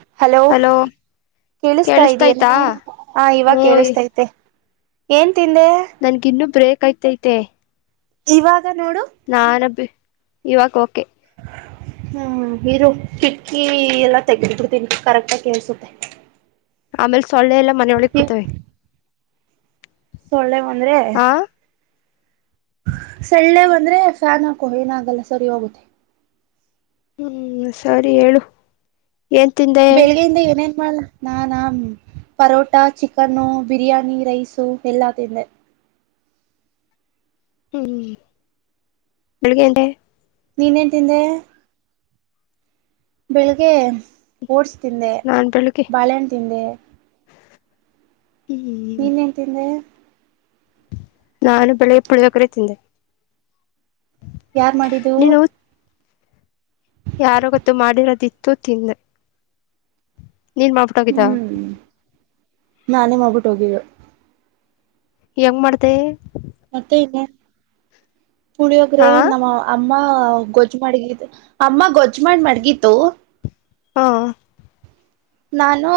ಹ ಹಲೋ ಕೇಳಿಸ್ತಾ ಇದ್ಯನೆ ಕೇಳಿಸತಯ್ತಾ ಹಾ ಇವಾಗ ಹಯ್ ಕೇಳಿಸ್ತೈತೆ ಏನ್ ತಿಂದೆ ನನ್ಗ ಇನ್ನುೂ ಬ್ರೇಕ್ ಐ್ತೈತೆ ಇವಾಗ ನೋಡು ನನ್ ಇವಾಗ ಓಕೆ ಹೂ ಇರು ಕಿಟ್ಕಿ ಎಲ್ಲ ತೆೆಗೆದ ಬಿಿಡ್ತೀನಿ ಕರೆಕ್ಟಾಗಿ ಕೇಳ್ಸುತ್ತೆ ಆಮೇಲೆ ಸೊಳ್ಳ ಎಲ್ಲ ಮನೆಯ ಒಳಿಗೆ ಬತ್ತವೆ ಸೊಳ್ಳೆ ಬಂದ್ರೆ ಆ ಸೊಳ್ಳೆ ಬಂದ್ರೆ ಫ್ಯಾನ್ ಹಾಕೋ ಏನಾಗಲ್ಲ ಸರಿ ಹೋಗುತ್ತೆ ಹೂ ಸರಿ ಹೇಳು ಏನ್ ತಿಂದೆ ನಾನಾಮ ಪರೋಟಾ ಚಿಕನ್ನು ಬಿರಿಯಾನಿ ರೈಸು ಎಲ್ಲಾ ತಿಿಂದೆ ಹೂ ಬೆಳ್ಳಗೆ ನೀನೇನ್ ತಿಂದೆ ಬೆಳಿಗ್ಗೆ ಓಡ್ಸ್ ತಿಿಂದೆ ನಾನ್ ಬೆಳಿಗ್ಗೆ ಬಾಳೆನ್ನ ತಿಿಂದೆ ಹ್ಮ್ ನೀನ್ೇನ್ ತಿಂದೆ ನಾನು ಬೆಳಗ್ಗೆ ಪುಲೋಗ್ರೆ ತಿಂದೆ ಯಾರ್ ಮಾಡಿದ್ದು ಯಾರ ಗೊತ್ತು ಮಾಡಿರೋದಿತ್ತು ತಿಂದೆ ನೀನ್ ಮಾಡ್ಬಿಟ್ಟುೋಗಿದ್ದ ಹ್ಮ್ ನಾನೇ ಮೋಗ್ಬಿಟ್ಟು ಹೋಗಿದ್ದ ಹೆಂಗ್ ಮಾಡ್ತೆ ಮತ್ತೆ ಇನ್ನೆ ಪುಳಿಯೋಗ್ರೆ ಹಾ ನಮ್ಮ ಅಮ್ಮ ಗೊಜ್ಜ್ ಮಡಗ ಅಮ್ಮ ಗೊಜ್ಜ್ಮ ಮಾಡ್ ಮಡಗಿತು ಹಾ ನಾನು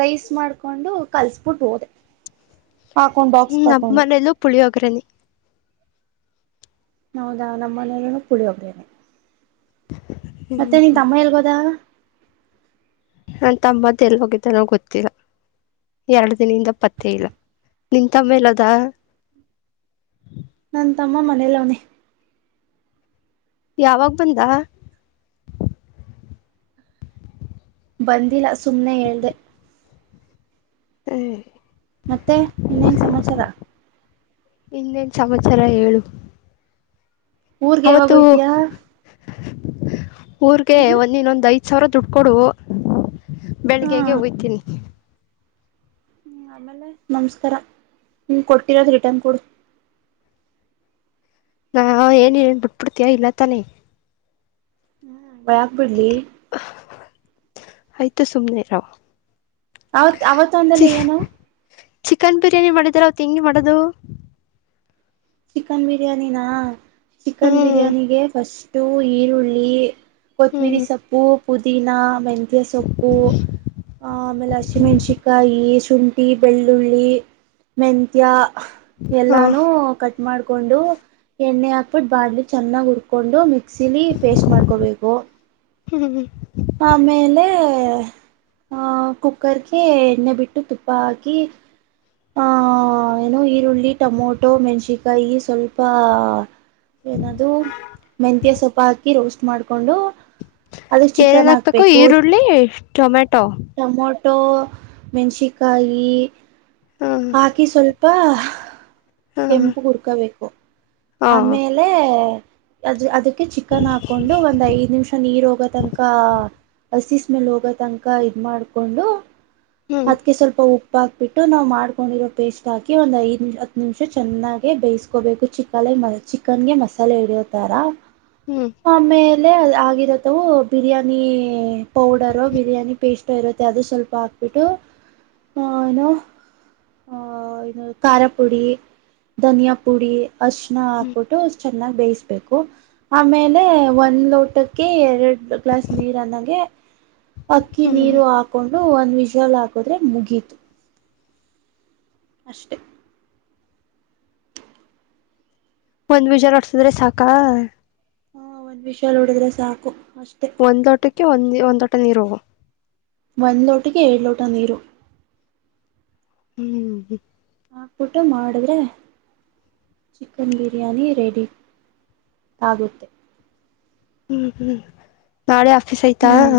ರೈಸ್ ಮಾಡ್ಕೊಂಡು ಕಲ್ಸ್ಬಿಟ್ಟು ಹೋದೆ ಹಾಕೊಂಡ್ ಹೂ ಬಾಕ್ಸ್ ನಮ್ಮ ಹಾಕೊಂಡು ಮನೇಲ್ಲೂ ಪುಳಿಯೋಗ್ರನಿ ಹೌದಾ ನಮ್ಮನೇಲ್ಲ ಪೊಲೋಗ್ರೆನ್ ಮತ್ತೆ ನಿನ್ ತಮ್ಮ ಹೇಗೋದ ನಾ ತಮ್ಮತ್ ಎಲ್ಲಿ ಹೋಗಿದ್ದ ನ ಗೊತ್ತಿಲ್ಲ ಎರಡು ದಿನದಿಂದ ಪತ್ತೆ ಇಲ್ಲ ನಿಂತಮ್ಮೇಲ ಅದ ನನ್ ತಮ್ಮ ಮನೇಲ ಅವ್ನೇ ಯಾವಾಗ ಬಂದ ಬಂದಿಲ್ಲ ಸುಮ್ನೆ ಹೇಳಳ್್ದೆ ಹ ಮತ್ತೆ ಇನ್ನೇನ್ ಸಮಾಚಾರ ಇನ್ನೇನ್ ಚಾಮಚಾರ ಹೇಳು ಊರ್ಗೆ ಯಾವಾಗ ಅವತ್ತು ಹೋಯ್ತೀಯಾ ಊರ್ಗೆ ಏನು ಒಂದ ಇನ್ನೊಂದ್ ಐದ್ ಸಾವಿರ ದುಡ್ ಕೊೊಡು ಹಾ ಬೆಳಿಗ್ಗೆ ಹೋಯ್ತೀನಿ ಹೂ ಆಮೇಲೆ ನಮಸ್ಕಾರ ನೀ ಕೊಟ್ಟಿರೋದು ರಿಟರ್ನ್ ಕೊಡು ನಾ ಏನ್ಏನ್ ಬಿಟ್ಬಿಡ್ತಯ ಇಲ್ಲ ತಾನೆ ಹೂ ಬೆಯಕ್ ಬಿಡ್ಲಿ ಆಯ್ತು ಸುಮ್ನೆ ಇರ ಅವತ್ ಅವತ್ತೊಂದಲ್ಲಿ ಏನು ಚಿಕನ್ ಬಿರಿಯಾನಿ ಮಾಡಿದರ ಅವತ್ ಹೆಂಗೆ ಮಾಡೋದು ಚಿಕನ್ ಬಿರಿಯಾನಿನ ಚಿಕನ್ ಹ್ಮ್ ಬಿರಿಯಾನಿಗೆ ಫಸ್ಟು ಈರುಳ್ಳಿ ಕೊತ್ತಂಬಿರಿ ಹ್ಮ್ ಸೊಪ್ಪು ಪುದೀನಾ ಮೆಂತಿಯ ಸೊಪ್ಪು ಆ ಆಮೇಲೆ ಿಮೆಣಸಕಾಯಿ ಶುಂಠಿ ಬೆಳ್ಳುಳ್ಳಿ ಮೆತ್ಯ ಹಾ ಎಲ್ಲಾನು ಕಟ್ಟ ಮಾಡ್ಕೊಂಡು ಎಣ್ಣೆ ಹಾಕ್ಬಿಟ್ಟು ಬಾಡ್ಲಿ ಚೆನ್ನಾಗ್ ಹುರ್ಕೊಂಡು ಮಿ ಸಿಲಿ ಪೇಸ್ಟ್ ಮಾಡ್ಕೋಬೇಕು ಹ್ಮಿ ಆ ಕುಕ್ಕರ್ಗೆ ಎಣ್ಣೆ ಬಿಟ್ಟು ತುಪ್ಪ ಹಾಕಿ ಆ ಏನೋ ಈರುಳ್ಳಿ ಟೊಮೊಟೊ ಮೆಣಸನ್ಕಾಯಿ ಸ್ವಲ್ಪ ಏನೂ ಮೆಂತಿಯ ಸೊಪ್ಪ ಹಾಕಿ ರೋಸ್ಟ್ ಮಾಡ್ಕೊಂಡು ಅದಕ್ ಏನೇನ್ ಚಿಕನ್ ಹಾಕ್ಬೇಕು ಈರುಳ್ಳಳ್ಳಿ ಟೊಮೆಟೊ ಟೊಮೊಟೊ ಮೆಣಸಕಾಯಿ ಹ್ಮ್ ಹಾಕಿ ಸ್ವಲ್ಪ ಪಪ್ಪ ಹ್ಮ್ ಕೆಂಪು ಹುರ್ಕೋಬೇಕು ಹಾ ಆಮೇಲೆ ಅ ಅದಕ್ಕೆ ಚಿಕನ್ ಹಾಕೊಂಡು ಒಂದ್ ಐದ್ ನಿಮಿಷ ನೀರ್ ಹೋಗೋ ತನಕ ಹಸಿಸ್ಮೇಲೆ ಹೋಗೋ ತನಕ ಇದ ಮಾಡ್ಕೊಂಡು ಹ್ಮ್ ಅದಕ್ಕೆ ಸ್ವಲ್ಪ ಉಪ್ಪ ಉಪ್ಪ ಹಾಕ್ಬಿಟ್ಟು ನಾವು ಮಾಡ್ಕೊಂಡಿರೋ ಪೇಸ್ಟ್ ಹಾಕಿ ಒಂದು ಐದು ನಿಮಿಷ ಹತ್ತು ನಿಮಿಷ ಚೆನ್ನಾಗಿ ಬೇಯ್ಕೋಬೇಕು ಚಿಕ್ಕ ಚಿಕನ್ ಗೆ ಮಸಾಲೆ ಹಡಿಯತಾರ ಹ್ಮ್ ಆಮೇ ಇಲ್ಲೇ ಆಗಿರತ್ತವು ಬಿರಿಯಾನಿ ಪೌಡರ್ ಬಿರಿಯಾನಿ ಪೇಸ್ಟ್ ಇರುತ್ತೆ ಅದು ಸ್ವಲ್ಪ ಹಾಕ್ಬಿಟ್ಟು ಆಹ ಏನೋ ಆಹ ಇದು ಖಾರ ಪುಡಿ ಧನಿಯಾ ಪುಡಿ ಅಷ್ಟನ ಹ್ಮ್ ಹಾಕ್ಬಿಟ್ಟು ಚೆನ್ನಾಗಿ ಬೇಯಿಸ್ಬೇಕು ಆಮೇಲೆ ಒಂದ್ ಲೋಟಕ್ಕೆ ಎರಡು ಗ್ಲಾಸ್ ನೀರನ್ನಾಗೆ [inaudible] ಅಕ್ಕಿ ಹ್ಮ್ ನೀರು ಹಾಕೊಂಡು ಒಂದ್ ವಿಷಲ್ ಹಾಕದ್ರೆ ಮುಗೀತು ಅಷ್ಟೇ ಒಂದ್ ವಿಜಾರ ನೋಡ್ಸಿದ್ರೆ ಸಾಕಾ ಹಾ ಒಂದ್ ವಿಷಯಾಲ ನೋಡಿದ್ರೆ ಸಾಕು ಅಷ್ಟೆ ಒಂದೋಟಕ್ಕೆ ಒಂದ ಒಂದೋಟ ನೀರು ಹೋಗು ಒಂದ್ ಲೋಟಕ್ಕೆ ಏಳ ಲೋಟ ನೀರು ಹ್ಮ್್ಮ ಹಾಕ್ಬಿಟ್ಟು ಮಾಡಿದ್ರೆ ಚಿಕನ್ ಬಿರಿಯಾನಿ ರೆಡಿ ಆಗುತ್ತೆ ಹ್ಮ್ ಹ್ಮ್ ನಾಳೆ ಆಫೀಸ್ ಆಐ್ತಾ ಹ್ಮ್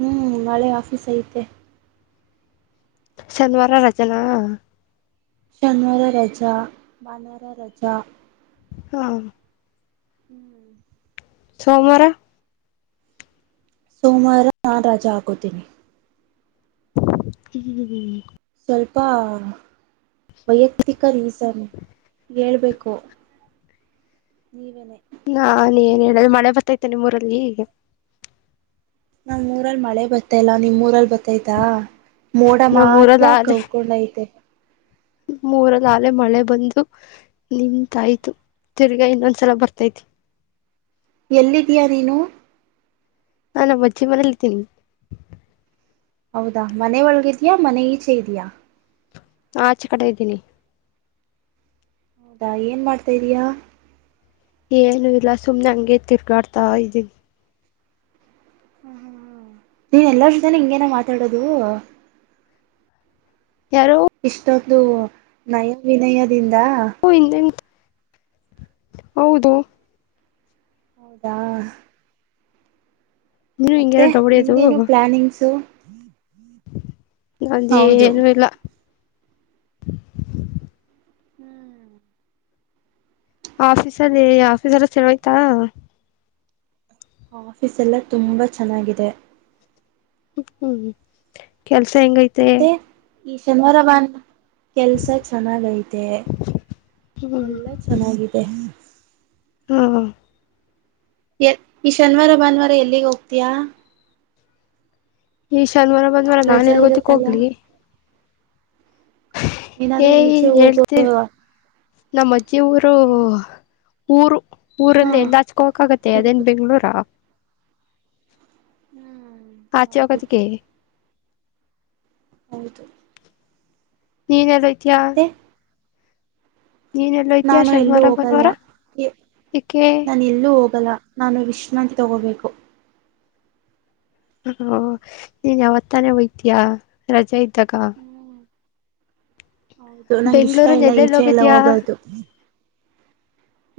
ಹ್ಮ್ ನಾಳೆ ಆಫೀಸ್ ಐತೆ ಶನಿವಾರ ರಚನಾ ಶನಿವಾರ ರಜಾ ಬಾನಾರ ರಜಾ ಹಾ ಹ್ಮ್ ಸೋಮವಾರ ಸೋಮವಾರ ನಾನ್ ರಾಜ ಹಾಕೋತೀನಿ ಹ ಸ್ವಲ್ಪ ವೈಯಕ್ತಿಕ ರೀಸನ್ ಹೇಳ್ಬೇಕು ನೀವೇನೆ ನಾಾನ ಏನ್ ಹೇಳುದು ಮಳೆ ಬರ್ತೈತೆ ನಿಮ್ಮೂರಲ್ಲಿ ನಾ್ ಮೂಊರಲ್ಲಿ ಮಳೆ ಬತ್ತಲ್ಲಾ ನಿಮ್ೂರಲ್ಲಿ ಬ ಆಯ್ತಾ ಮೋಡ ನಮ್ಮ್ ಮಾತ್ರ ಕೌಕೊಂಡೈತೆ ಮೂರ ನಾಲೆ ಮಳೆ ಬಂದು ನಿಂತಾಯ್ತು ತಿರ್ಗಾ ಇನ್ನೊಂದ್ಸಲ ಬರ್ತೈತಿ ಎಲ್ಲಿದಯಾ ನೀನು ನಾನಾ ಅಜ್ಜಿ ಮನಲಿದ್ದೀನಿ ಹೌದಾ ಮನೆ ಒಳಗಿದ್ಯಾಾ ಮನೆ ಈಚೆ ಇದ್ಯಾ ಆಚೆ ಕಡೆ ಇದ್ದೀನಿ ಹೌದಾ ಏನ್ ಮಾಡ್ತಾ ಇದ್ದಯಾ ಏನು ಇಲ್ಲ ಸುಮ್ನೆ ಹಂಗೆ ತಿರ್ಗಾಡ್ತಾವ ಇದನ್ ಹ ಹ ನೀನ್ ಎಲ್ಲಾರ ಜತೆನೆ ಹಿಂಗೇನ ಮಾತಾಡೋದು ಯಾರೋ ಇಷ್ಟೊಂದು ನಯ ವಿನಯದಿಂದ ಹಿಂದೆಂತ ಹೌದು ಹೌದಾ ನೀನು ಮತ್ತೆ ಹಿಂಗೇನೋ ಹೊಡಿಯೋದು ನಿಮ್ದೇನು ಪ್ಲಾನಿಂಗ್ಸು ಹೌದು ಏನು ಇಲ್ಲ ಹ್ಮ್ ಆಫೀಸಲ್ಲಿ ಆಫೀಸ್ಲ್ ಸೆಳಯ್ತಾ ಆಫೀಸ್ ಎಲ್ಲ ತುಂಬಾ ಚೆನ್ನಾಗಿದೆ ಹ್ಮ್ ಕೆಲ್ಸ ಹೆಂಗೈತೆ ಮತ್ತೆ ಈ ಶನಿವಾರ ಬ ಕೆಲ್ಸ ಚೆನ್ನಾಗೈತೆ ಹ್ಮ್ ಎಲ್ಲಾ ಚೆನ್ನಾಗಿದೆ ಹಾ ಎ ಈ ಶನಿವಾರ ಭಾನುವಾರ ಎಲ್ಲಿಗೆ ಹೋಗ್ತೀಯಾ ಈ ಶಾನಿವಾರ ಬಂದ್ ಮಾರ ನಾನನ್ ರಜಾ ಎಲ್ ಗೊತ್ತಕ್ ಇರುತ್ತಲ್ಲ ಹೋಗ್ಲಿ ಏ ಏನಾದ್ರೂ ಈಚೆ ಹೋಗೋ ಹೇಳ್ತೀರ್ ನಮ್ಮ ಅಜ್ಜಿ ಊರು ಏನು ಊರು ಊರಲ್ಲ ಹಾ ಎಲ್ಲ ಹಚ್ಕೋಕ್ ಆಗತ್ತೆ ಅದೇನ್ ಬೆಂಗಳೂರು ಹ್ಮ್ ಹೌದು ಹಚಕತ್ತಕ್ಕೆ ಹೌದು ನೀನ್ ಎಲ್ಲಐತಿಯಾ ಮತ್ತೆ ನಾನು ಎಲ್ಲೂ ಶನಿವಾರ ಹೋಗಲ್ಲ ಭಾನುವಾರ ಏಕೆ ನಾನ ಎಲ್ಲೂ ಹೋಗ ಲ್ಲ ನಾನು ವಿಶ್ರಾಂತಿ ತಗೋಬೇಕು ಹ ನೀನ್ ಯಾವತ್ತಾನೇ ಹಯ್ತೀಯ ರಜೆ ಇದ್ದಾಗ ಹ್ಮ್ ಹೌದು ನಂಗ ಇಷ್ಟ ಬೆಂಗ್ಳೂರಲ್ಲಿ ಇಲ್ಲ ಎಲ್ಲೆಲ್ಲಿ ಈಚೆ ಎಲ್ಲ ಹೋಗಿದ್ಯಾ ಹೋಗೋದು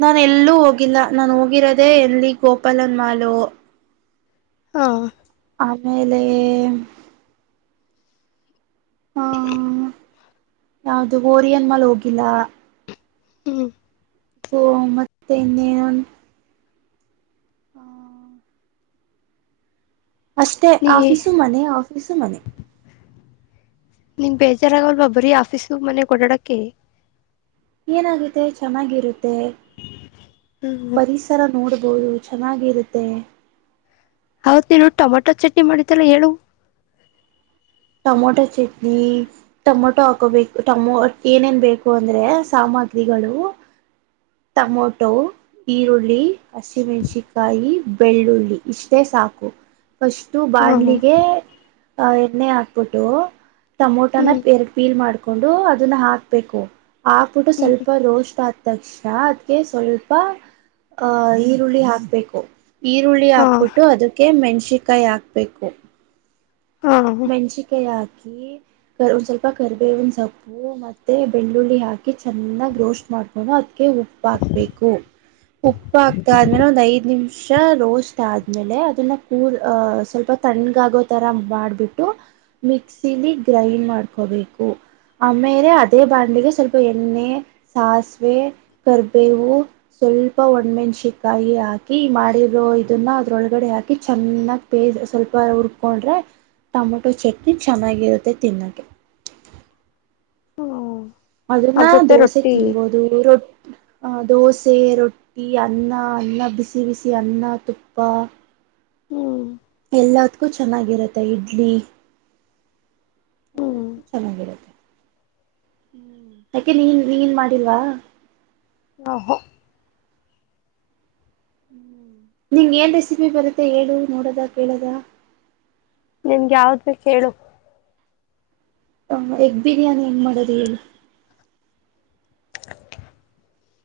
ನಾನ ಎಲ್ಲೂ ಹೋಗಿಲ್ಲ ನಾ ಹೋಗಿರೋದೆೇ ಎಲ್ಲಿ ಗೋಪಾಲನ್ ಮಾಲು ಹಾ ಆಮೇಲೆ ಹ್ಮ ಯಾವದು ಓರಿಯನ್ ಮಲ್ ಹೋಗಿಲ್ಲ ಹ್ಮ್ ಓ ಮತ್ತೆ ಇನ್ನನ್ ಹಾ ಅಷ್ಟೇ ನೀ ಆಫೀಸು ಮನೆ ಆಫೀಸು ಮನೆ ನಿಮ್ ಬೇಜಾರಾಗಲ್ವಾ ಬರೀ ಆಫೀಸು ಮನೆ ಓಡಾಡಕ ಏನಾಗುತ್ತೆ ಚೆನ್ನಾಗಿರುತ್ತೆ ಹ್ಮ್ ಪರಿಸರ ನೋಡಬ ಆಬೋದು ಚೆನ್ನಾಗಿರುತ್ತೆ ಹೌತ್ ನೀನು ಟೊಮಾಟೊ ಚಟ್ನಿ ಮಾಡಿದ್ದಲ್ಲ ಹೇಳು ಟೊಮೊಟೊ ಚಟ್ನಿ ಟೊಮೊಟೊ ಹಾಕೋಬೇಕು ಟಮೋ ಏನೇನ್ ಬೇಕು ಅಂದ್ರೆ ಸಾಮ ಮಾತ್ರಿಗಳು ಟಮೊಟೋ ಈರುಳ್ಳಿ ಹಸಿಮೆಣಸಿಕಾಯಿ ಬೆಳ್ಳುಳ್ಳಿ ಇಷ್ಟೇ ಸಾಕು ಫಸ್ಟ್ ಹಾ ಬಾಣ್ಲಿಗೆ ಎಣ್ಣೆ ಹ ಬಿಟ್ಟು ಟಮೋಟನ ಹ್ಮ್ ಎರ ಪೀಲ್ ಮಾಡ್ಕೊಂಡು ಅದನ್ನ ಹಾಕ್ಬೇಕು ಹಾಕ್ಬಿಟ್ಟು ಸ್ವಲ್ಪ ಹ್ಮ್ ರೋಸ್ಟ್ ಆ ತಕ್ಷ ಅದಕ್ಕೆ ಸ್ವಲ್ಪ ಅಹ ಈರುಳ್ಳಿ ಹಾಕ್ಬೇಕು ಈರುಳ್ಳಿ ಹಾ ಹಾಕ್ಬಿಟ್ಟು ಅದಕ್ಕೆ ಮೆಣಸಕಾಯಿ ಹಾಕಬೇಕು ಹಾ ಮೆಂಷಿಿಕ ಯಾದ ಹಾಕಿ ಒಂದ್ ಸ್ವಲ್ಪ ಕರಿಬೇವಿನ ಸೊಪ್ಪು ಮತ್ತೆ ಬೆಳ್ಳುಳ್ಳಿ ಹಾಕಿ ಾಕಿ ಚೆನ್ನಾಗ್ ರೋಸ್ಟ್ ಮಾಡ್ಕೊಂಡು ಅದಕ ಉಪ್ಪ ಹಾಕ್ಬೇಕು ಉಪ್ಪ ಆಗ್ತ ಆದ್ಮೇಲೆ ಒಂದ್ ಐದ್ ನಿಮಿಷ ರೋಸ್ಟ್ ಆದ್ಮೇಲೆ ಅದನ್ನ ಕೂಲ್ ಅ ಸ್ವಲ್ಪ ತಣ್ಗ ಆಗೋ ತರ ಮಾಡ್ಬಿಟ್ಟು ಮಿಕ್ಸಿಲಿ ಗ್ರೈಂಡ್ ಮಾಡ್ಕೋಬೇಕು ಆಮೇಲೆ ಅದೇ ಬಾಂಡಿಗೆ ಸ್ವಲ್ಪ ಎಣ್ಣೆ ಸಾಸಿವೆ ಕರ್ಬೇವು ಸ್ವಲ್ಪ ಒಣ್ ಮೆಣಸಿಕಾಯಿ ಹಾಕಿ ಮಾಡಿರೋ ಇದನ್ನ ಅದ್ರೊಳಗಡೆ ಹಾಕಿ ಚೆನ್ನಾಗಿ ಪೇಯ ಸ್ವಲ್ಪ ಹುರ್ಕೊಂಡ್ರೆ ಟೊಮೊಟೊ ಚಟ್ನಿ ಚೆನ್ನಾಗಿರುತ್ತೆ ತಿನ್ನೋಕ್ಕೆ ಹ್ಮ ಅದ್ರನ್ನ ದೋಸೆ ತಿನ್ಬೋದು ರೊ ದೋಸೆ ರೊಟ್ಟಿ ಅನ್ನ ಅನ್ನ ಬಿಸಿ ಬಿಸಿ ಅನ್ನ ತುಪ್ಪ ಹ್ಮ್ ಎಲ್ಲದ್ಕ್ಕೂ ಚೆನ್ನಾಗಿರುತ್ತೆ ಇಡ್ಲಿ ಅಲ್ಲ ಹ್ಮ್ ಅು ಚೆನ್ನಾಗಿರುತ್ತೆ ಹ್ಮ ಯಾಕೆ ನೀನ್ ನೀನ್ ಮಾಡಿಲ್ವಾ ಆ ಹೋ ಹ್ಮ ನಿಂಗ ಏನ್ ರೆಸಿಪಿ ಬರುತ್ತೆ ಹೇಳು ನೋಡದ ಕೇಳದ ನಿನ್ಗೆ ಯಾವ್ದ್ ಬ ಹೇಳು ಹ ಎಗ್ ಬಿರಿಯಾನಿ ಹೆಂಗ್ ಮಾಡೋದು ಹೇಳ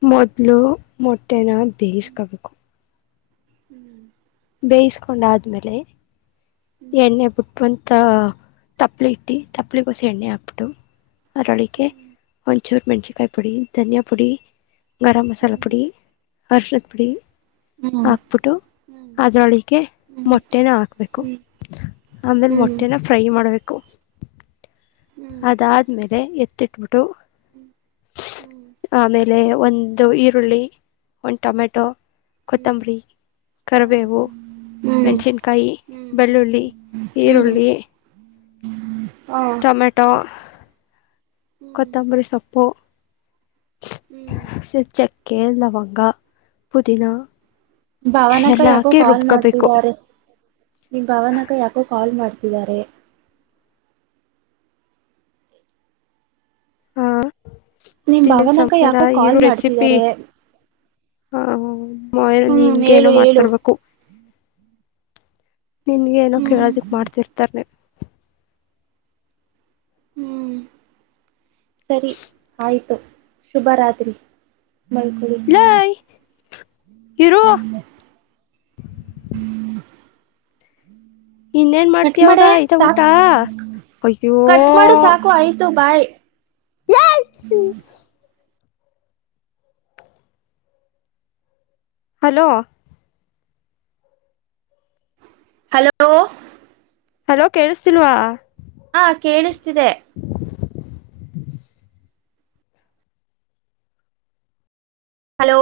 ಮೊದ್ಲು ಮೊಟ್ಟೆನ ಬೇಯಿಸ್ಕಬೇಕು ಹ್ಮ್ ಬೇಯಿಸಕೊಂಡ ಆದ್ಮೇಲೆ ಎಣ್ಣೆ ಬಿುಟ್ಂತ ತಪ್ಲಿ ಇಟ್ಟು ತಪ್ಲಿಗೋಸಿ ಎಣ್ಣೆ ಹಾಕ್ಬಿಟ್ಟು ಅದರೊಳಿಗೆ ಒಂಚೂರು ಮೆಣ್ಚಿಕಾಯಿ ಪುಡಿ ಧನಿಯಾ ಪುಡಿ ಗರಂ ಮಸಾಲಾ ಪುಡಿ ಹರ್ಷದ ಪುಡಿ ಹ್ಮ್ ಹ್ಮ್ ಹಗ್ಬುಟು ಹ್ಮ್ ಅದ್ರೊಳಗೆ ಹ್ಮ್ ಮೊಟ್ಟೆನ ಹಾಕ್ಬೇಕು ಹ್ಮ್ ಆಮೇಲೆ ಹ್ಮ್ ಹ್ಮ್ ಹ್ಮ್ ಹ್ಮ್ ಹ್ಮ್ ಹ್ಮ್ ಹ್ಮ್ ಹ್ಮ್ ಹ್ಮ್ ಮೊಟ್ಟೆನ ಫ್ರೈ ಮಾಡ್ಬೇಕು ಅದಾದ್ಮೇಲೆ ಎತ್ತಿಟ್ಬಿಟ್ಟು ಆಮೇಲೆ ಒಂದು ಈರುಳ್ಳಿ ಒಂದು ಟೊಮೆಟೊ ಹ್ಮ್ ಕೊತ್ತಂಬರಿ ಕರಿಬೇವು ಹ್ಮ್ ಮೆಣ್ಸಿನ್ಕಾಯಿ ಬೆಳ್ಳುಳ್ಳಿ ಹ್ಮ್ ಈರುಳ್ಳಿ ಹ್ಮ್ ಟೊಮೆಟೊ ಹ್ಮ್ ಕೊತ್ತಂಬರಿ ಸೊಪ್ಪು ಸ ಚಕ್ಕೆ ಲವಂಗ ಪುದಿನ ಭವನಕ್ಕ ಯಾಕೋ ಕಾಲ್ ಮಾಡ್ತಿದ್ದಾರೆ ನೀ ಭವನಕ್ಕ ಯಾಕೋ ಕಾಲ್ ಮಾಡ್ತಿದ್ದಾರೆ ನಿಮ್ ಹಾತ್ತನ್ನಿನ ಭಾವನಕ ಸಂಚಾರ ಯಾಕೋ ಕಾಲ್ ಇರು ರೆಸಿಪಿ ಮಾಡ್ತಿದ್ದಾರೆ ಹಾ ಮ ಹ್ಮ್ ನಿನ್ಗೆ ಹೇಳು ಏನೋ ಹೇಳು ಮಾಡ್ತರ್ಬೇಕು ನಿನ್ಗ ಏನೋ ಹ್ಮ್ ಕೇಳೋದಕ್ ಮಾಡ್ತಿರ್ತಾರ್ನ ಹ್ಮ್ ಸರಿ ಆಯ್ತು ಶುಭರಾತ್ರಿ ಬಲ್ಕುಲ್ ಹರೋ ಇನ್ನೇನ್ ಕಟ್ ಮಾಡ್ತವಾಗ ಮಾಡೆ ಈ ಊಟ ಸಾಕು ಅಯ್ಯೋ ಕಟ್ ಮಾಡು ಸಾಕು ಆಯ್ತು ಬಾಯ್ ಹಲೋ ಹಲೋ ಹಲೋ ಕೇಳಿಸ್ತಿಲ್ವಾ ಹ ಕೇಳಿಸ್ತಿದೆ ಹಲೋ